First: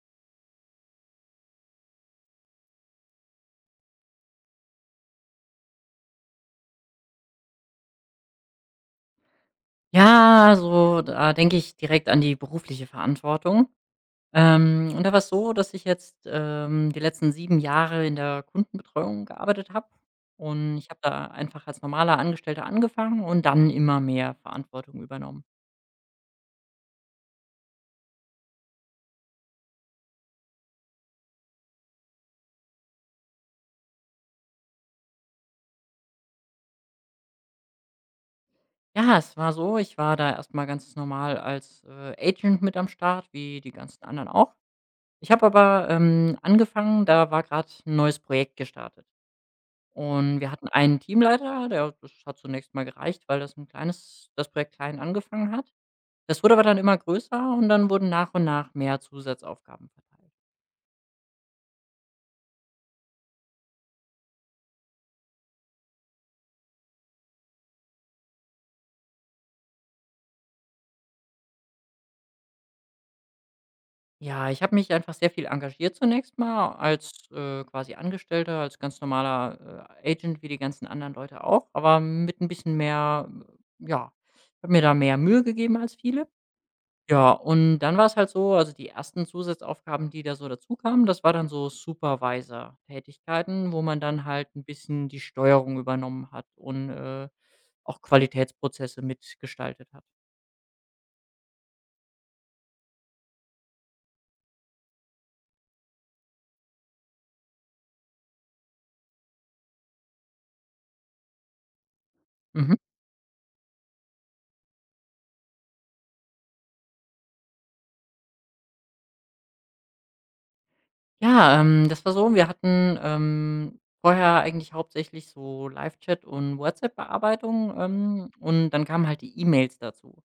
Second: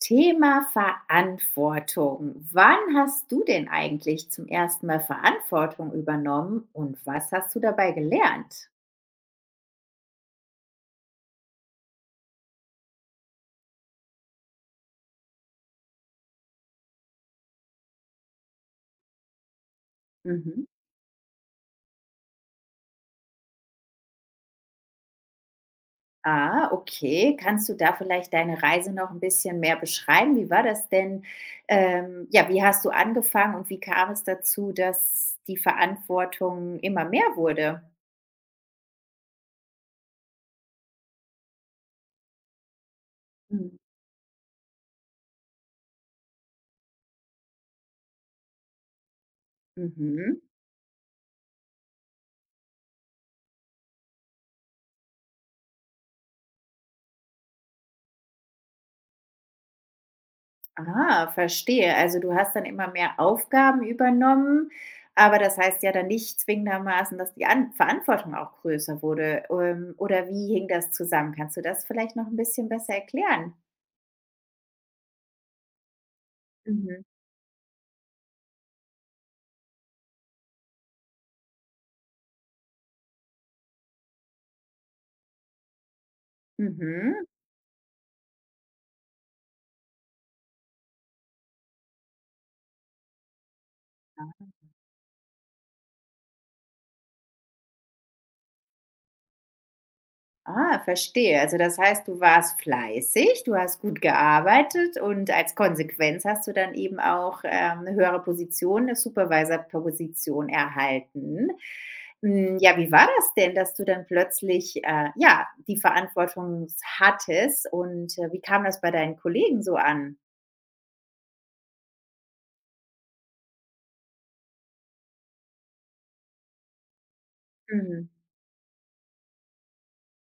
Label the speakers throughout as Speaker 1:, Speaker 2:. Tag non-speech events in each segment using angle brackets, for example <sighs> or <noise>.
Speaker 1: Thema Verantwortung. Wann hast du denn eigentlich zum ersten Mal Verantwortung übernommen und was hast du dabei gelernt?
Speaker 2: Ja, so, da denke ich direkt an die berufliche Verantwortung. Und da war es so, dass ich jetzt, die letzten 7 Jahre in der Kundenbetreuung gearbeitet habe.
Speaker 1: Mhm.
Speaker 2: Und ich habe da einfach als normaler Angestellter angefangen und dann immer mehr Verantwortung übernommen.
Speaker 1: Ah, okay. Kannst du da vielleicht deine Reise noch ein bisschen mehr beschreiben? Wie war das denn? Ja, wie hast du angefangen und wie kam es dazu, dass die Verantwortung immer mehr wurde?
Speaker 2: Ja, es war so, ich war da erst mal ganz normal als, Agent mit am Start, wie die
Speaker 1: Mhm.
Speaker 2: ganzen anderen auch. Ich habe aber, angefangen, da war gerade ein neues Projekt gestartet. Und
Speaker 1: Mhm.
Speaker 2: wir hatten einen Teamleiter, der das hat zunächst mal gereicht, weil das ein kleines das Projekt klein angefangen hat. Das wurde aber dann immer größer und dann wurden nach und nach mehr Zusatzaufgaben verteilt.
Speaker 1: Ah, verstehe. Also, du hast dann immer mehr Aufgaben übernommen, aber das heißt ja dann nicht zwingendermaßen, dass die An Verantwortung auch größer wurde. Oder wie hing das zusammen? Kannst du das vielleicht noch ein bisschen besser erklären?
Speaker 2: Ja, ich habe mich einfach sehr viel engagiert zunächst mal
Speaker 1: Mhm.
Speaker 2: als, quasi Angestellter, als ganz normaler, Agent wie die ganzen anderen Leute auch, aber mit ein bisschen mehr ja, habe mir da mehr Mühe gegeben als viele.
Speaker 1: Mhm.
Speaker 2: Ja, und dann war es halt so also, die ersten Zusatzaufgaben, die da so dazu kamen, das war dann so Supervisor-Tätigkeiten, wo man dann halt ein bisschen die Steuerung übernommen hat und, auch Qualitätsprozesse mitgestaltet hat.
Speaker 1: Ah, verstehe. Also das heißt, du warst fleißig, du hast gut gearbeitet und als Konsequenz hast du dann eben auch, 'ne höhere Position, eine Supervisor-Position erhalten. Hm,
Speaker 2: Mhm.
Speaker 1: ja, wie war das denn, dass du dann plötzlich, ja, die Verantwortung hattest und, wie kam das bei deinen Kollegen so an?
Speaker 2: Ja, das war so, wir hatten, vorher eigentlich hauptsächlich so Live-Chat und WhatsApp-Bearbeitung,
Speaker 1: Mhm.
Speaker 2: und dann kamen halt die E-Mails dazu.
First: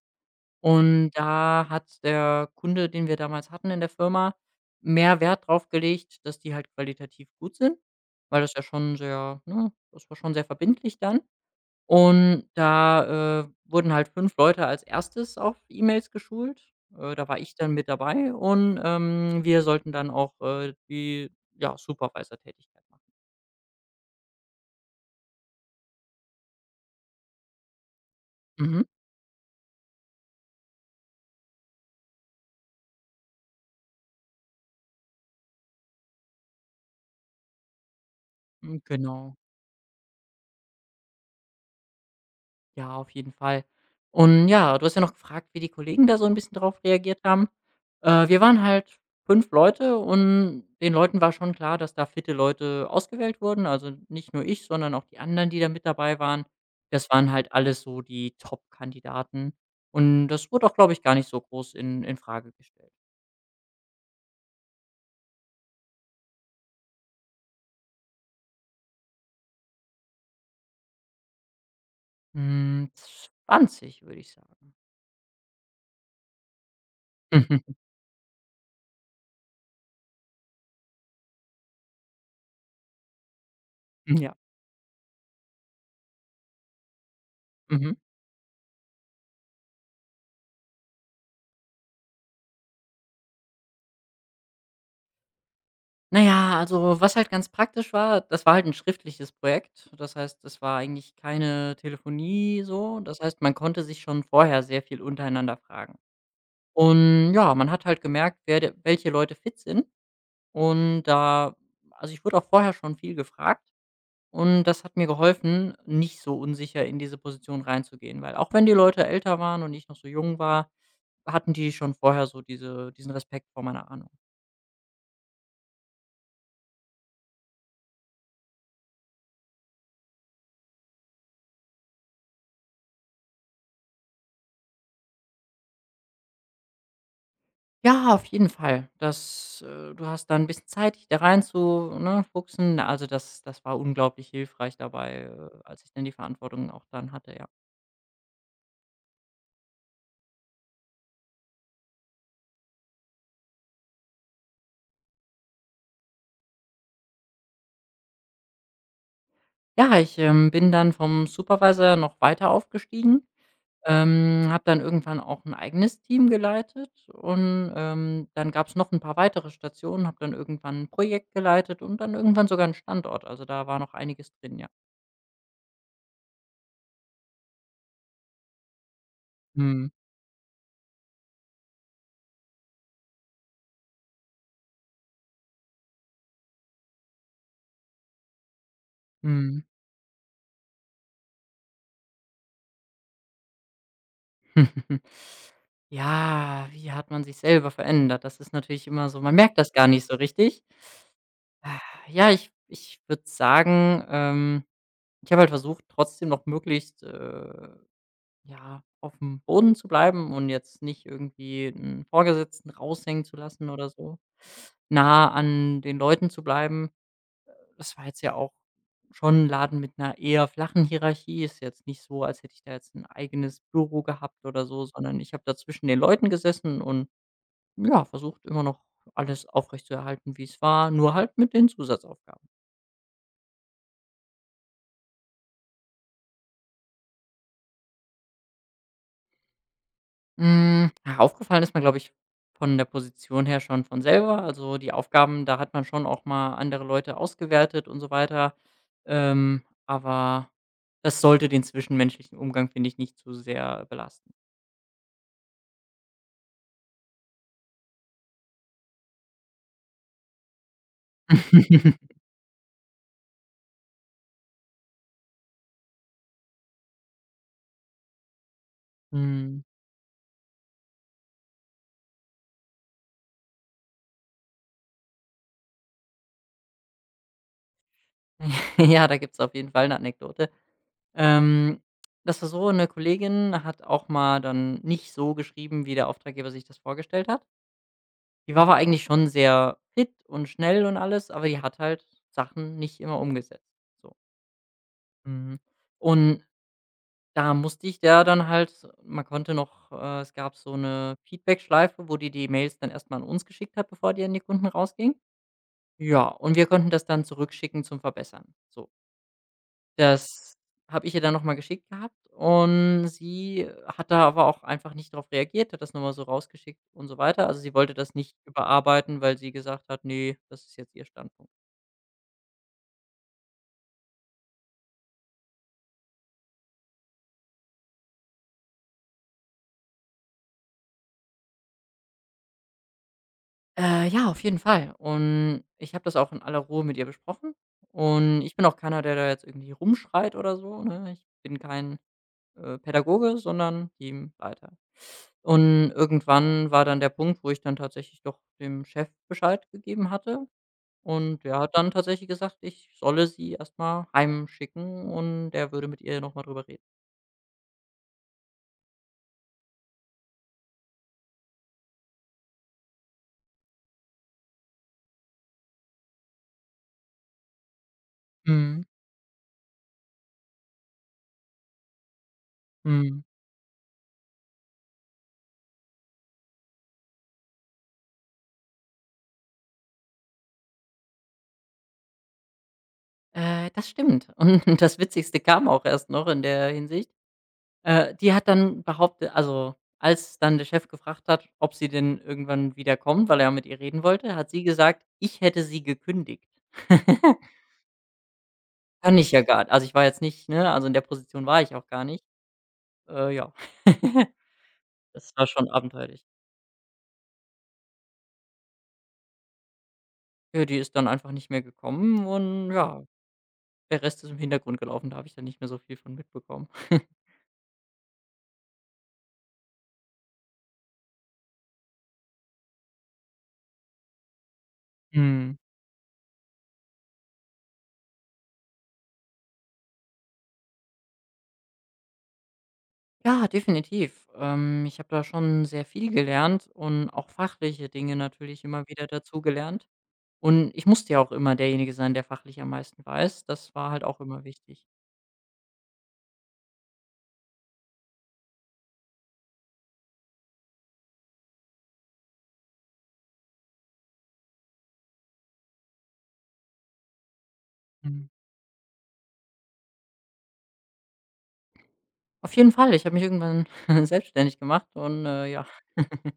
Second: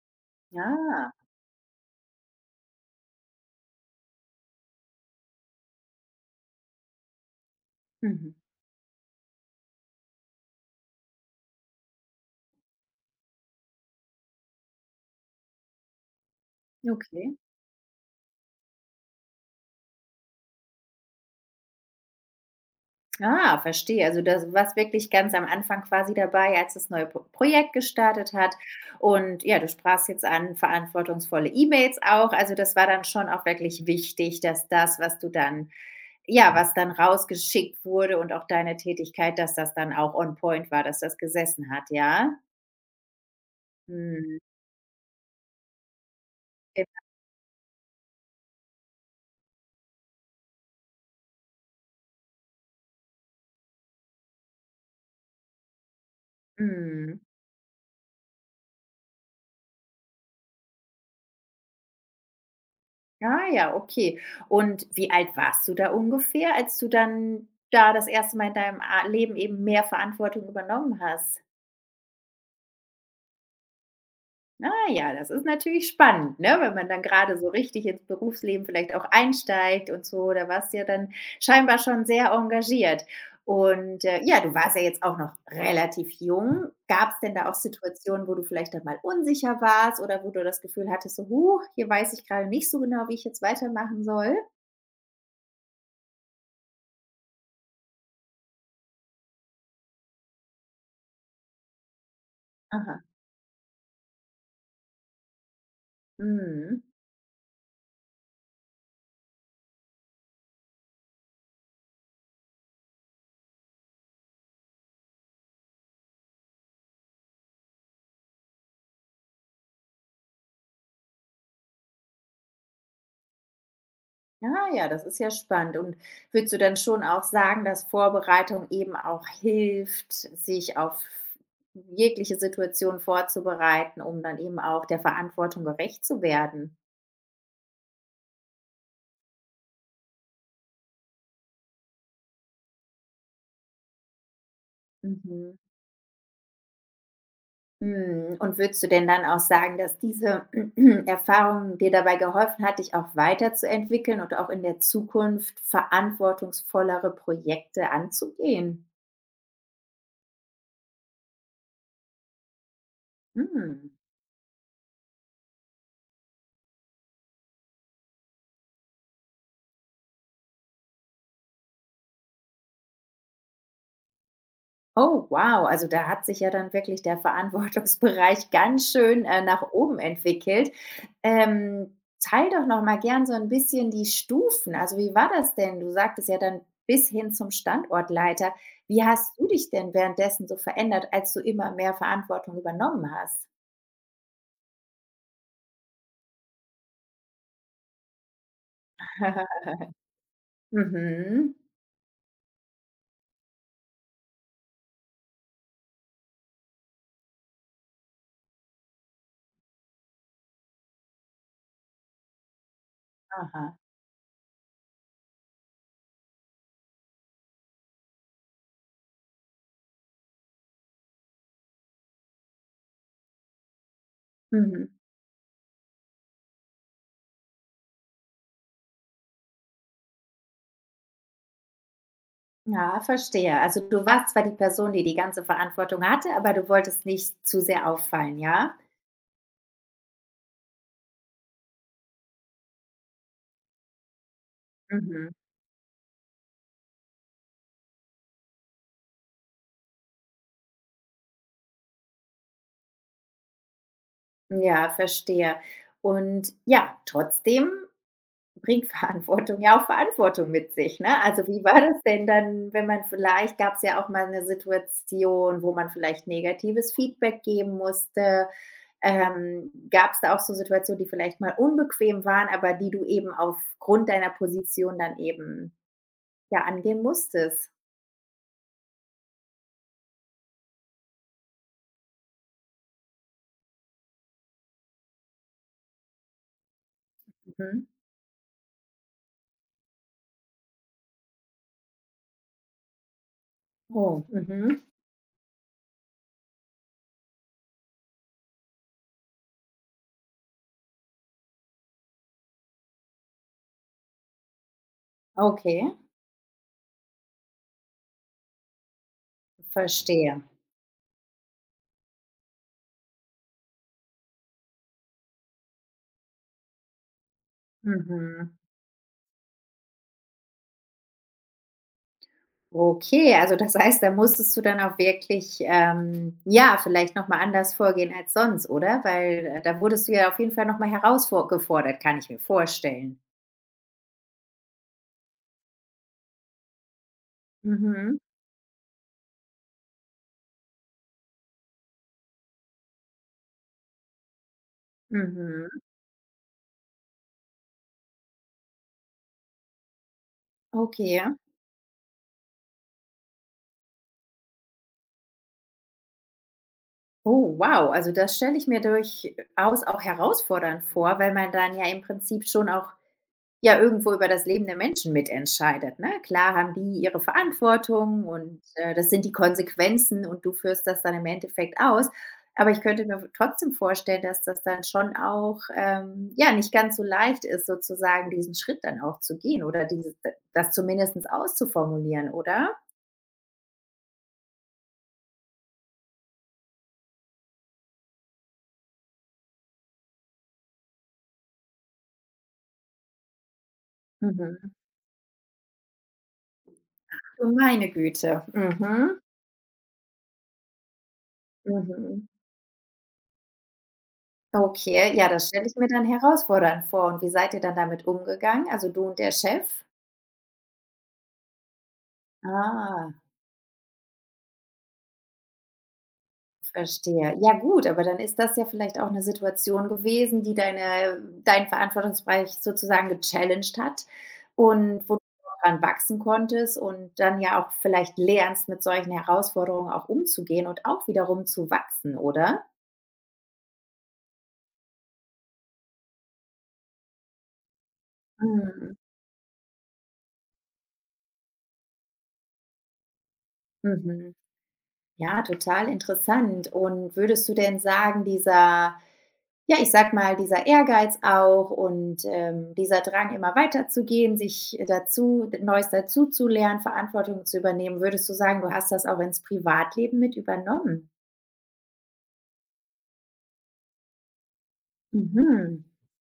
Speaker 2: Und
Speaker 1: Ja.
Speaker 2: da hat der Kunde, den wir damals hatten in der Firma, mehr Wert drauf gelegt, dass die halt qualitativ gut sind,
Speaker 1: Mhm.
Speaker 2: weil das ja schon das war schon sehr verbindlich dann. Und da, wurden halt 5 Leute als erstes auf E-Mails geschult. Da
Speaker 1: Okay.
Speaker 2: war ich dann mit dabei und, wir sollten dann auch, die, ja, Supervisor-Tätigkeit machen.
Speaker 1: Ah, verstehe. Also das warst wirklich ganz am Anfang quasi dabei, als das neue Projekt gestartet hat.
Speaker 2: Mhm,
Speaker 1: Und ja, du sprachst jetzt an verantwortungsvolle E-Mails auch. Also das war dann schon auch wirklich wichtig, dass das, was du dann, ja, was dann rausgeschickt wurde und auch deine
Speaker 2: hm, genau.
Speaker 1: Tätigkeit, dass das dann auch on point war, dass das gesessen hat, ja?
Speaker 2: Ja, auf jeden Fall.
Speaker 1: Mhm.
Speaker 2: Und ja, du hast ja noch gefragt, wie die Kollegen da so ein bisschen drauf reagiert haben. Wir waren halt 5 Leute und den Leuten war schon klar, dass da fitte Leute ausgewählt wurden. Also, nicht nur ich, sondern auch die anderen, die da mit dabei waren. Das
Speaker 1: Mhm.
Speaker 2: waren halt alles so die Top-Kandidaten. Und das wurde auch, glaube ich, gar nicht so groß in Frage gestellt.
Speaker 1: Ah ja, okay. Und wie alt warst du da ungefähr, als du dann da das erste Mal in deinem A Leben eben mehr Verantwortung übernommen hast?
Speaker 2: Hm, 20, würde ich sagen.
Speaker 1: Ah ja, das ist natürlich spannend, ne? Wenn man dann gerade so richtig
Speaker 2: <laughs>
Speaker 1: ins Berufsleben vielleicht auch einsteigt und so, da warst du ja dann scheinbar schon sehr engagiert. Und,
Speaker 2: Ja.
Speaker 1: ja, du warst ja jetzt auch noch relativ jung. Gab es denn da auch
Speaker 2: Mhm.
Speaker 1: Situationen, wo du vielleicht dann mal unsicher warst oder wo du das Gefühl hattest, so: „Huch, hier weiß ich gerade nicht so genau, wie ich jetzt weitermachen soll?"
Speaker 2: Na ja, also, was halt ganz praktisch war, das war halt ein schriftliches Projekt. Das heißt, es war eigentlich keine Telefonie so.
Speaker 1: Aha,
Speaker 2: Das heißt, man konnte sich schon vorher sehr viel untereinander fragen.
Speaker 1: mhm.
Speaker 2: Und ja, man hat halt gemerkt, wer de welche Leute fit sind. Und da, also, ich wurde auch vorher schon viel gefragt, und das hat mir geholfen, nicht so unsicher in diese Position reinzugehen, weil auch wenn die Leute älter waren und ich noch so jung war, hatten die schon vorher so diesen Respekt vor meiner Ahnung.
Speaker 1: Ah ja, das ist ja spannend. Und würdest du dann schon auch sagen, dass Vorbereitung eben auch hilft, sich auf jegliche Situation vorzubereiten, um dann eben auch der Verantwortung gerecht zu werden?
Speaker 2: Ja, auf jeden Fall. Das Du hast da ein bisschen Zeit, dich da rein zu, ne, fuchsen. Also, das war unglaublich hilfreich dabei,
Speaker 1: Mhm.
Speaker 2: als ich dann die Verantwortung auch dann hatte, ja.
Speaker 1: Und würdest du denn dann auch sagen, dass diese <clears throat> Erfahrung dir dabei geholfen hat, dich auch weiterzuentwickeln und auch in der Zukunft verantwortungsvollere Projekte anzugehen?
Speaker 2: Ja, ich bin dann vom Supervisor noch weiter aufgestiegen,
Speaker 1: Hm.
Speaker 2: habe dann irgendwann auch ein eigenes Team geleitet und, dann gab's noch ein paar weitere Stationen, habe dann irgendwann ein Projekt geleitet und dann irgendwann sogar einen Standort. Also, da war noch einiges drin, ja.
Speaker 1: Oh, wow. Also, da hat sich ja dann wirklich der Verantwortungsbereich <laughs> ganz schön, nach
Speaker 2: Mhm.
Speaker 1: oben entwickelt. Teile doch noch mal gern so ein bisschen die Stufen. Also, wie war das denn? Du sagtest ja dann bis hin zum Standortleiter. Wie hast du
Speaker 2: Mhm.
Speaker 1: dich denn währenddessen so verändert, als du immer mehr Verantwortung übernommen hast?
Speaker 2: <laughs> Ja, wie hat man sich selber verändert? Das ist natürlich immer so, man merkt das
Speaker 1: <laughs>
Speaker 2: gar nicht so richtig. <sighs>
Speaker 1: Mhm.
Speaker 2: Ah, ja, ich würde sagen, ich habe halt versucht, trotzdem noch möglichst, ja, auf dem Boden zu bleiben und jetzt nicht irgendwie einen Vorgesetzten raushängen zu lassen
Speaker 1: Aha.
Speaker 2: oder so. Nah an den Leuten zu bleiben, das war jetzt ja auch schon ein Laden mit einer eher flachen Hierarchie. Ist jetzt nicht so, als hätte ich da jetzt ein eigenes Büro gehabt oder so,
Speaker 1: Mhm.
Speaker 2: sondern ich habe da zwischen den Leuten gesessen und, ja, versucht immer noch alles aufrechtzuerhalten, wie es war, nur halt mit den Zusatzaufgaben.
Speaker 1: Ja, verstehe. Also, du warst zwar die Person, die die ganze Verantwortung hatte, aber du wolltest nicht zu sehr auffallen, ja?
Speaker 2: Hm, ja, aufgefallen ist mir, glaube ich, von der Position her schon von selber. Also, die
Speaker 1: Mhm.
Speaker 2: Aufgaben, da hat man schon auch mal andere Leute ausgewertet und so weiter. Aber das sollte den zwischenmenschlichen Umgang, finde ich, nicht zu sehr belasten.
Speaker 1: Ja, verstehe. Und ja, trotzdem bringt Verantwortung ja auch Verantwortung mit sich, ne? Also, wie war das
Speaker 2: <laughs>
Speaker 1: denn dann, wenn man vielleicht gab's ja auch mal eine Situation, wo man vielleicht negatives Feedback geben musste.
Speaker 2: Mhm.
Speaker 1: Gab's da auch so Situationen, die vielleicht mal unbequem waren, aber die du eben aufgrund deiner Position dann eben, ja, angehen musstest?
Speaker 2: <laughs> Ja, da gibt's auf jeden Fall eine Anekdote. Ähm, das war so, eine Kollegin hat auch mal dann nicht so geschrieben, wie der Auftraggeber sich das vorgestellt hat.
Speaker 1: Mhm.
Speaker 2: Die war aber eigentlich schon sehr fit und schnell und alles, aber die hat halt Sachen nicht immer umgesetzt. So,
Speaker 1: Oh, mhm.
Speaker 2: mhm. Und da musste ich, der dann halt, man konnte noch, es gab so 'ne Feedbackschleife, wo die die Mails dann erstmal an uns geschickt hat, bevor die an die Kunden rausging.
Speaker 1: Okay,
Speaker 2: Ja, und wir konnten das dann zurückschicken zum Verbessern, so.
Speaker 1: verstehe.
Speaker 2: Das habe ich ihr dann noch mal geschickt gehabt, und sie hat da aber auch einfach nicht drauf reagiert, hat das noch mal so rausgeschickt und so weiter. Also, sie wollte das nicht
Speaker 1: Mhm.
Speaker 2: überarbeiten, weil sie gesagt hat: nee, das ist jetzt ihr Standpunkt.“
Speaker 1: Okay, also das heißt, da musstest du dann auch wirklich, ja, vielleicht noch mal anders vorgehen als sonst, oder? Weil, da wurdest du ja auf jeden Fall noch mal herausfor Kann ich mir vorstellen.
Speaker 2: Ja, auf jeden Fall. Und ich habe das auch in aller Ruhe mit ihr besprochen,
Speaker 1: Mhm,
Speaker 2: und ich bin auch keiner, der da jetzt irgendwie rumschreit oder so, ne? Ich bin kein, Pädagoge, sondern Teamleiter.
Speaker 1: mhm,
Speaker 2: Und irgendwann war dann der Punkt, wo ich dann tatsächlich doch dem Chef Bescheid gegeben hatte.
Speaker 1: okay.
Speaker 2: Und der hat dann tatsächlich gesagt, ich solle sie erstmal mal heimschicken und er würde mit ihr noch mal drüber reden.
Speaker 1: Oh, wow, also das stelle ich mir durchaus auch herausfordernd vor, weil man dann ja im Prinzip schon auch. Ja, irgendwo über das Leben der Menschen mitentscheidet, ne? Klar haben die ihre Verantwortung und,
Speaker 2: Mhm,
Speaker 1: das sind die Konsequenzen und du führst das dann im Endeffekt aus. Aber ich könnte
Speaker 2: mhm.
Speaker 1: mir trotzdem vorstellen, dass das dann schon auch, ja, nicht ganz so leicht ist, sozusagen diesen Schritt dann auch zu gehen oder dieses das zumindestens auszuformulieren, oder?
Speaker 2: Das stimmt. Und <laughs> das Witzigste kam auch erst noch in der Hinsicht. Die hat dann behauptet, also, als dann der Chef gefragt hat, ob sie denn irgendwann wieder kommt, weil er mit ihr reden wollte, hat sie
Speaker 1: Mhm.
Speaker 2: gesagt, ich hätte sie gekündigt. <laughs>
Speaker 1: Du meine Güte.
Speaker 2: Kann
Speaker 1: Mhm,
Speaker 2: ich ja gar nicht. Also, ich war jetzt nicht, ne, also, in der Position war ich auch gar nicht.
Speaker 1: mhm.
Speaker 2: Ja. <laughs>
Speaker 1: Okay, ja,
Speaker 2: Das war
Speaker 1: das stelle
Speaker 2: schon
Speaker 1: ich mir dann
Speaker 2: abenteuerlich.
Speaker 1: herausfordernd vor. Und wie seid ihr dann damit umgegangen? Also, du und der Chef?
Speaker 2: Ja, die ist dann einfach nicht mehr gekommen, und ja,
Speaker 1: Ah.
Speaker 2: der Rest ist im Hintergrund gelaufen, da habe ich dann nicht mehr so viel von mitbekommen. <laughs>
Speaker 1: Verstehe. Ja gut, aber dann ist das ja vielleicht auch eine Situation gewesen, die deinen Verantwortungsbereich sozusagen gechallenged hat und wo du
Speaker 2: Mhm.
Speaker 1: dran wachsen konntest und dann ja auch vielleicht lernst, mit solchen Herausforderungen auch umzugehen und auch wiederum zu wachsen, oder?
Speaker 2: Ja, definitiv. Ich habe da schon sehr viel gelernt und auch fachliche Dinge natürlich immer
Speaker 1: Mhm.
Speaker 2: wieder dazu gelernt. Und ich musste ja auch immer derjenige sein, der fachlich am meisten weiß. Das war halt auch
Speaker 1: Mhm.
Speaker 2: immer wichtig.
Speaker 1: Ja, total interessant. Und würdest du denn sagen, dieser Ja, ich sag mal, dieser Ehrgeiz auch und, dieser Drang, immer weiterzugehen, sich dazu Neues dazuzulernen, Verantwortung zu übernehmen.
Speaker 2: Mhm.
Speaker 1: Würdest du sagen, du hast das auch ins Privatleben mit übernommen?
Speaker 2: Auf jeden Fall, ich habe mich irgendwann <laughs> selbstständig gemacht und ja,
Speaker 1: Mhm.
Speaker 2: <laughs>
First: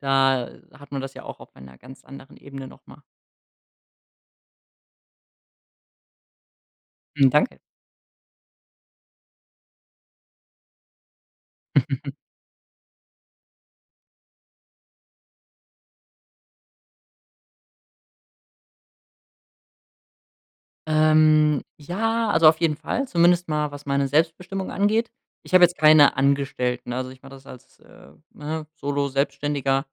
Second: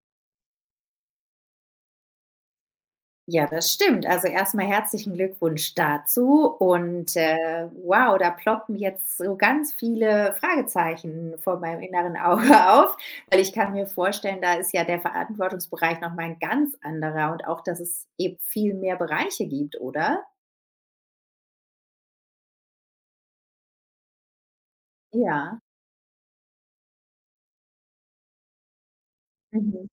Speaker 2: da hat man das ja auch auf einer ganz anderen Ebene nochmal.
Speaker 1: Ja, das stimmt. Also, erstmal herzlichen Glückwunsch dazu und,
Speaker 2: Mhm. Danke.
Speaker 1: wow, da ploppen jetzt so ganz viele Fragezeichen vor meinem inneren
Speaker 2: <laughs>
Speaker 1: Auge <laughs> auf, weil ich kann mir vorstellen, da ist ja der Verantwortungsbereich nochmal ein ganz anderer und auch, dass es eben viel mehr Bereiche gibt, oder?
Speaker 2: Ja, also auf jeden Fall, zumindest mal, was meine Selbstbestimmung angeht. Ich
Speaker 1: Ja.
Speaker 2: habe jetzt keine Angestellten, also ich mache das als, ne, Solo-Selbstständiger.
Speaker 1: Mhm.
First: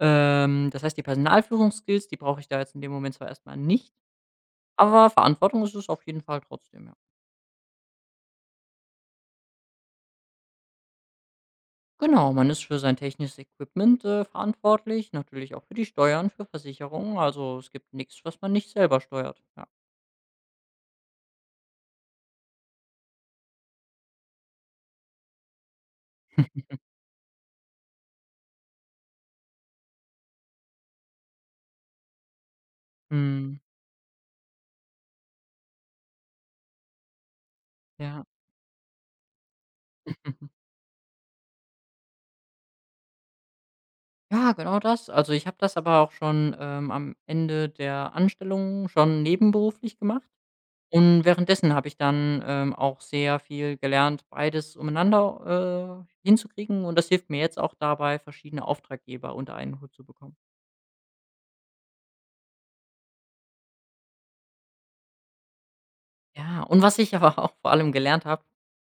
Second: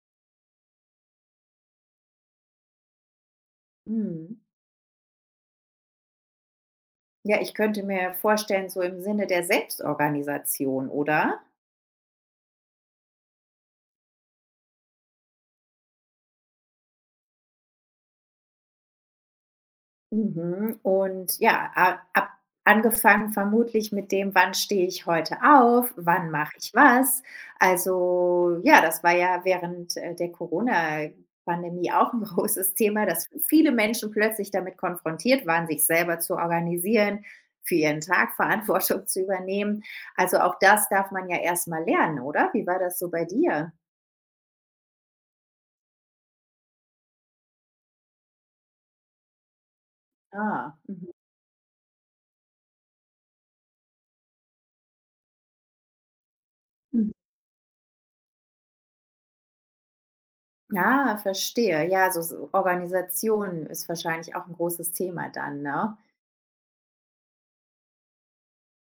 Speaker 2: Das heißt, die Personalführungsskills, die brauche ich da jetzt in dem Moment zwar erstmal nicht,
Speaker 1: Mhm.
Speaker 2: aber Verantwortung ist es auf jeden Fall trotzdem, ja.
Speaker 1: Ja, ich könnte mir vorstellen, so im Sinne der Selbstorganisation, oder?
Speaker 2: Genau, man ist für sein technisches Equipment, verantwortlich, natürlich auch für die Steuern, für Versicherungen. Also, es gibt nichts, was man nicht selber steuert, ja.
Speaker 1: Mhm, und ja, a ab angefangen vermutlich mit dem: „Wann stehe ich heute auf? Wann mache ich
Speaker 2: <laughs>
Speaker 1: was?" Also, ja, das war ja während, der Corona-Pandemie auch ein <laughs> großes Thema, dass
Speaker 2: Mhm,
Speaker 1: viele Menschen plötzlich damit konfrontiert waren, sich selber zu organisieren, für ihren
Speaker 2: ja.
Speaker 1: Tag Verantwortung zu übernehmen. Also, auch das darf man ja erst mal lernen, oder? Wie war das so bei dir?
Speaker 2: Ja, genau das. Also, ich habe das aber auch schon, am Ende der Anstellung schon nebenberuflich gemacht.
Speaker 1: Ah, mhm.
Speaker 2: Und währenddessen habe ich dann, auch sehr viel gelernt, beides umeinander, hinzukriegen. Und das hilft mir jetzt auch dabei, verschiedene Auftraggeber unter einen Hut zu bekommen.
Speaker 1: Ah, verstehe. Ja, so Organisation ist wahrscheinlich auch ein großes Thema dann, ne?
Speaker 2: Ja, und was ich aber <laughs> auch vor allem gelernt habe,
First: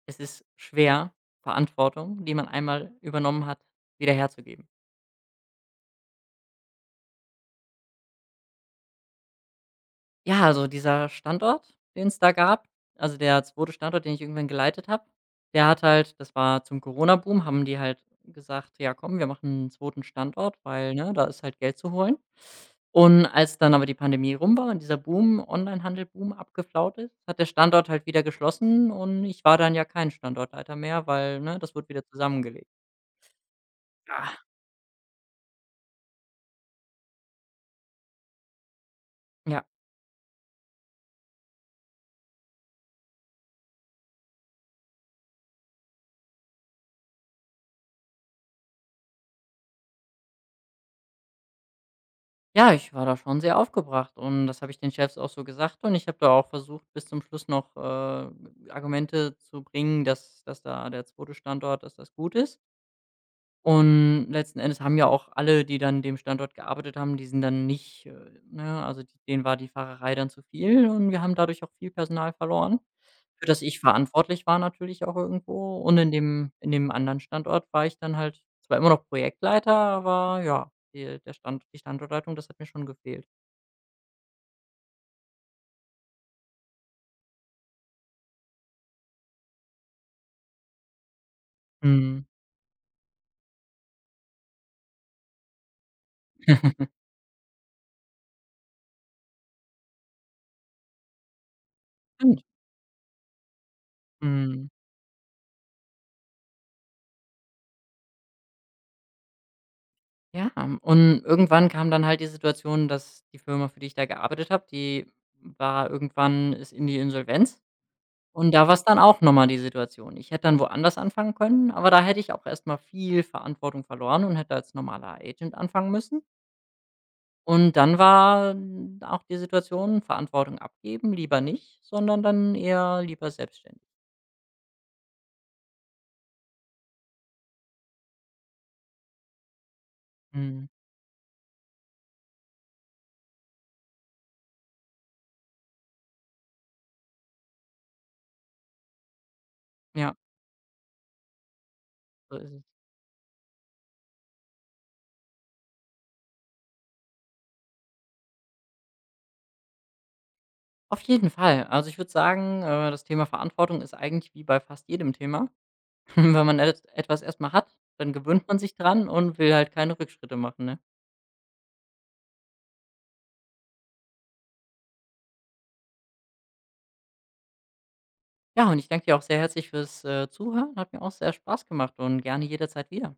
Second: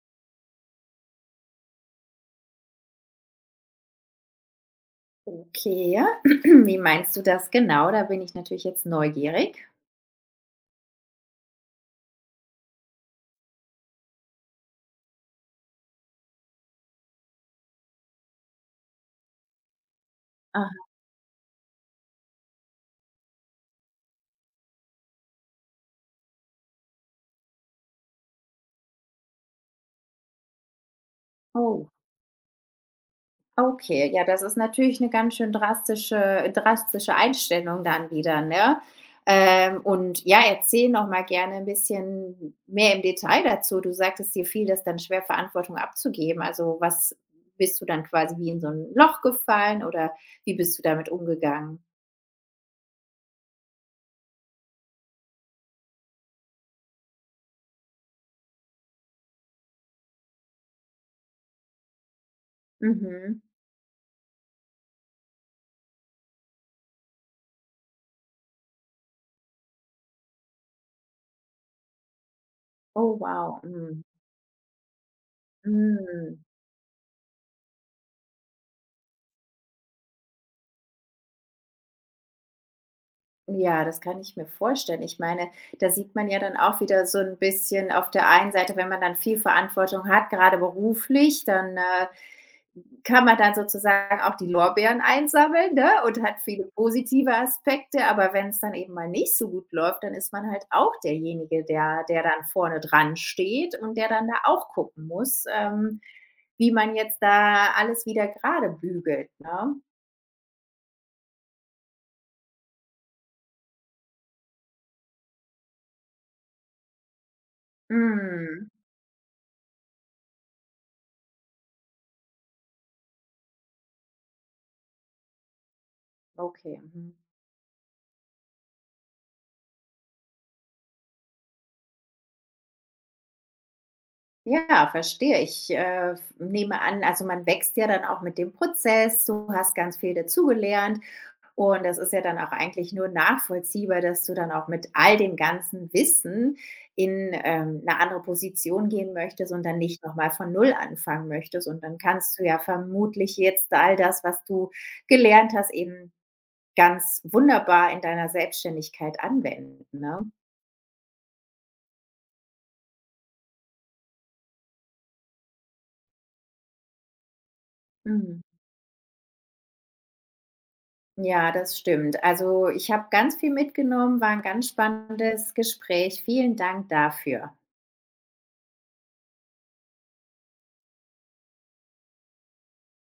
Speaker 2: es ist schwer, Verantwortung, die man einmal übernommen hat, wieder herzugeben.
Speaker 1: Okay. <clears throat> Wie meinst du das genau? Da bin ich natürlich jetzt neugierig.
Speaker 2: Ja, also dieser Standort, den es da gab, also der zweite Standort, den ich irgendwann geleitet habe, der hat halt, das war zum Corona-Boom, haben die halt gesagt: „Ja komm, wir machen einen zweiten Standort,
Speaker 1: Aha.
Speaker 2: weil, ne, da ist halt Geld zu holen.“ Und als dann aber die Pandemie rum war und dieser Boom, online handel boom, abgeflaut ist, hat der Standort halt wieder geschlossen, und ich war dann ja kein Standortleiter mehr, weil, ne, das wurde
Speaker 1: Oh,
Speaker 2: wieder zusammengelegt.
Speaker 1: okay. Ja, das
Speaker 2: Ah.
Speaker 1: ist natürlich eine ganz schön drastische Einstellung dann wieder, ne?
Speaker 2: Ja.
Speaker 1: Und ja, erzähl noch mal gerne ein bisschen mehr im Detail dazu. Du sagtest, dir fiel das dann schwer, Verantwortung abzugeben. Also, was bist du dann quasi wie in so ein Loch gefallen oder wie bist du damit umgegangen?
Speaker 2: Ja, ich war da schon sehr aufgebracht, und das habe ich den Chefs auch so gesagt, und ich habe da auch versucht, bis zum Schluss noch, Argumente zu bringen, dass da der zweite Standort, dass das gut ist.
Speaker 1: Mhm.
Speaker 2: Und letzten Endes haben ja auch alle, die dann dem Standort gearbeitet haben, die sind dann nicht, ne, also die, denen war die Fahrerei dann zu viel, und wir haben dadurch auch viel Personal verloren,
Speaker 1: Oh,
Speaker 2: für
Speaker 1: wow.
Speaker 2: das ich
Speaker 1: Mhm.
Speaker 2: verantwortlich war natürlich auch irgendwo. Und in
Speaker 1: Mhm.
Speaker 2: dem in dem anderen Standort war ich dann halt zwar immer noch Projektleiter, aber ja, die Standortleitung, das hat mir schon gefehlt.
Speaker 1: Ja, das kann ich mir vorstellen. Ich meine, da sieht man ja dann auch wieder so ein bisschen auf der einen Seite, wenn man dann viel Verantwortung hat, gerade beruflich, dann,
Speaker 2: Mhm.
Speaker 1: kann man dann sozusagen auch die Lorbeeren einsammeln, ne, und hat viele
Speaker 2: <laughs>
Speaker 1: positive Aspekte, aber wenn es dann eben mal nicht so gut läuft, dann ist man halt auch derjenige, der der
Speaker 2: Stimmt.
Speaker 1: dann vorne dran steht und der dann da
Speaker 2: Mhm.
Speaker 1: auch gucken muss, wie man jetzt da alles wieder gerade bügelt, ne?
Speaker 2: Ja, und irgendwann kam dann halt die Situation, dass die Firma, für die ich da gearbeitet habe, die war irgendwann, ist in die Insolvenz. Und da
Speaker 1: Mhm.
Speaker 2: war es dann auch nochmal die Situation. Ich hätte dann woanders anfangen können, aber da hätte ich auch erstmal viel Verantwortung verloren und hätte als normaler Agent anfangen müssen.
Speaker 1: Okay. Mhm.
Speaker 2: Und dann war n auch die Situation, Verantwortung abgeben, lieber nicht, sondern dann eher lieber selbstständig.
Speaker 1: Ja, verstehe. Ich, nehme an also, man wächst ja dann auch mit dem Prozess. Du hast ganz viel
Speaker 2: Mhm.
Speaker 1: dazugelernt und das ist ja dann auch eigentlich nur nachvollziehbar, dass du dann auch mit all dem ganzen Wissen in, 'ne andere Position gehen möchtest und dann nicht
Speaker 2: Ja,
Speaker 1: nochmal von Null anfangen möchtest. Und dann
Speaker 2: so
Speaker 1: kannst du
Speaker 2: ist
Speaker 1: ja
Speaker 2: es.
Speaker 1: vermutlich jetzt all das, was du gelernt hast, eben ganz wunderbar in deiner Selbstständigkeit anwenden, ne?
Speaker 2: Auf jeden Fall. Also, ich würde sagen, das Thema Verantwortung ist eigentlich wie bei fast jedem Thema. <laughs> Wenn man et etwas erstmal hat, dann
Speaker 1: Mhm.
Speaker 2: gewöhnt man sich dran und will halt keine Rückschritte machen, ne?
Speaker 1: Ja, das stimmt. Also, ich habe ganz viel mitgenommen, war ein ganz spannendes Gespräch. Vielen Dank dafür.
Speaker 2: Ja, und ich danke dir auch sehr herzlich fürs, Zuhören. Hat mir auch sehr Spaß gemacht und gerne jederzeit wieder.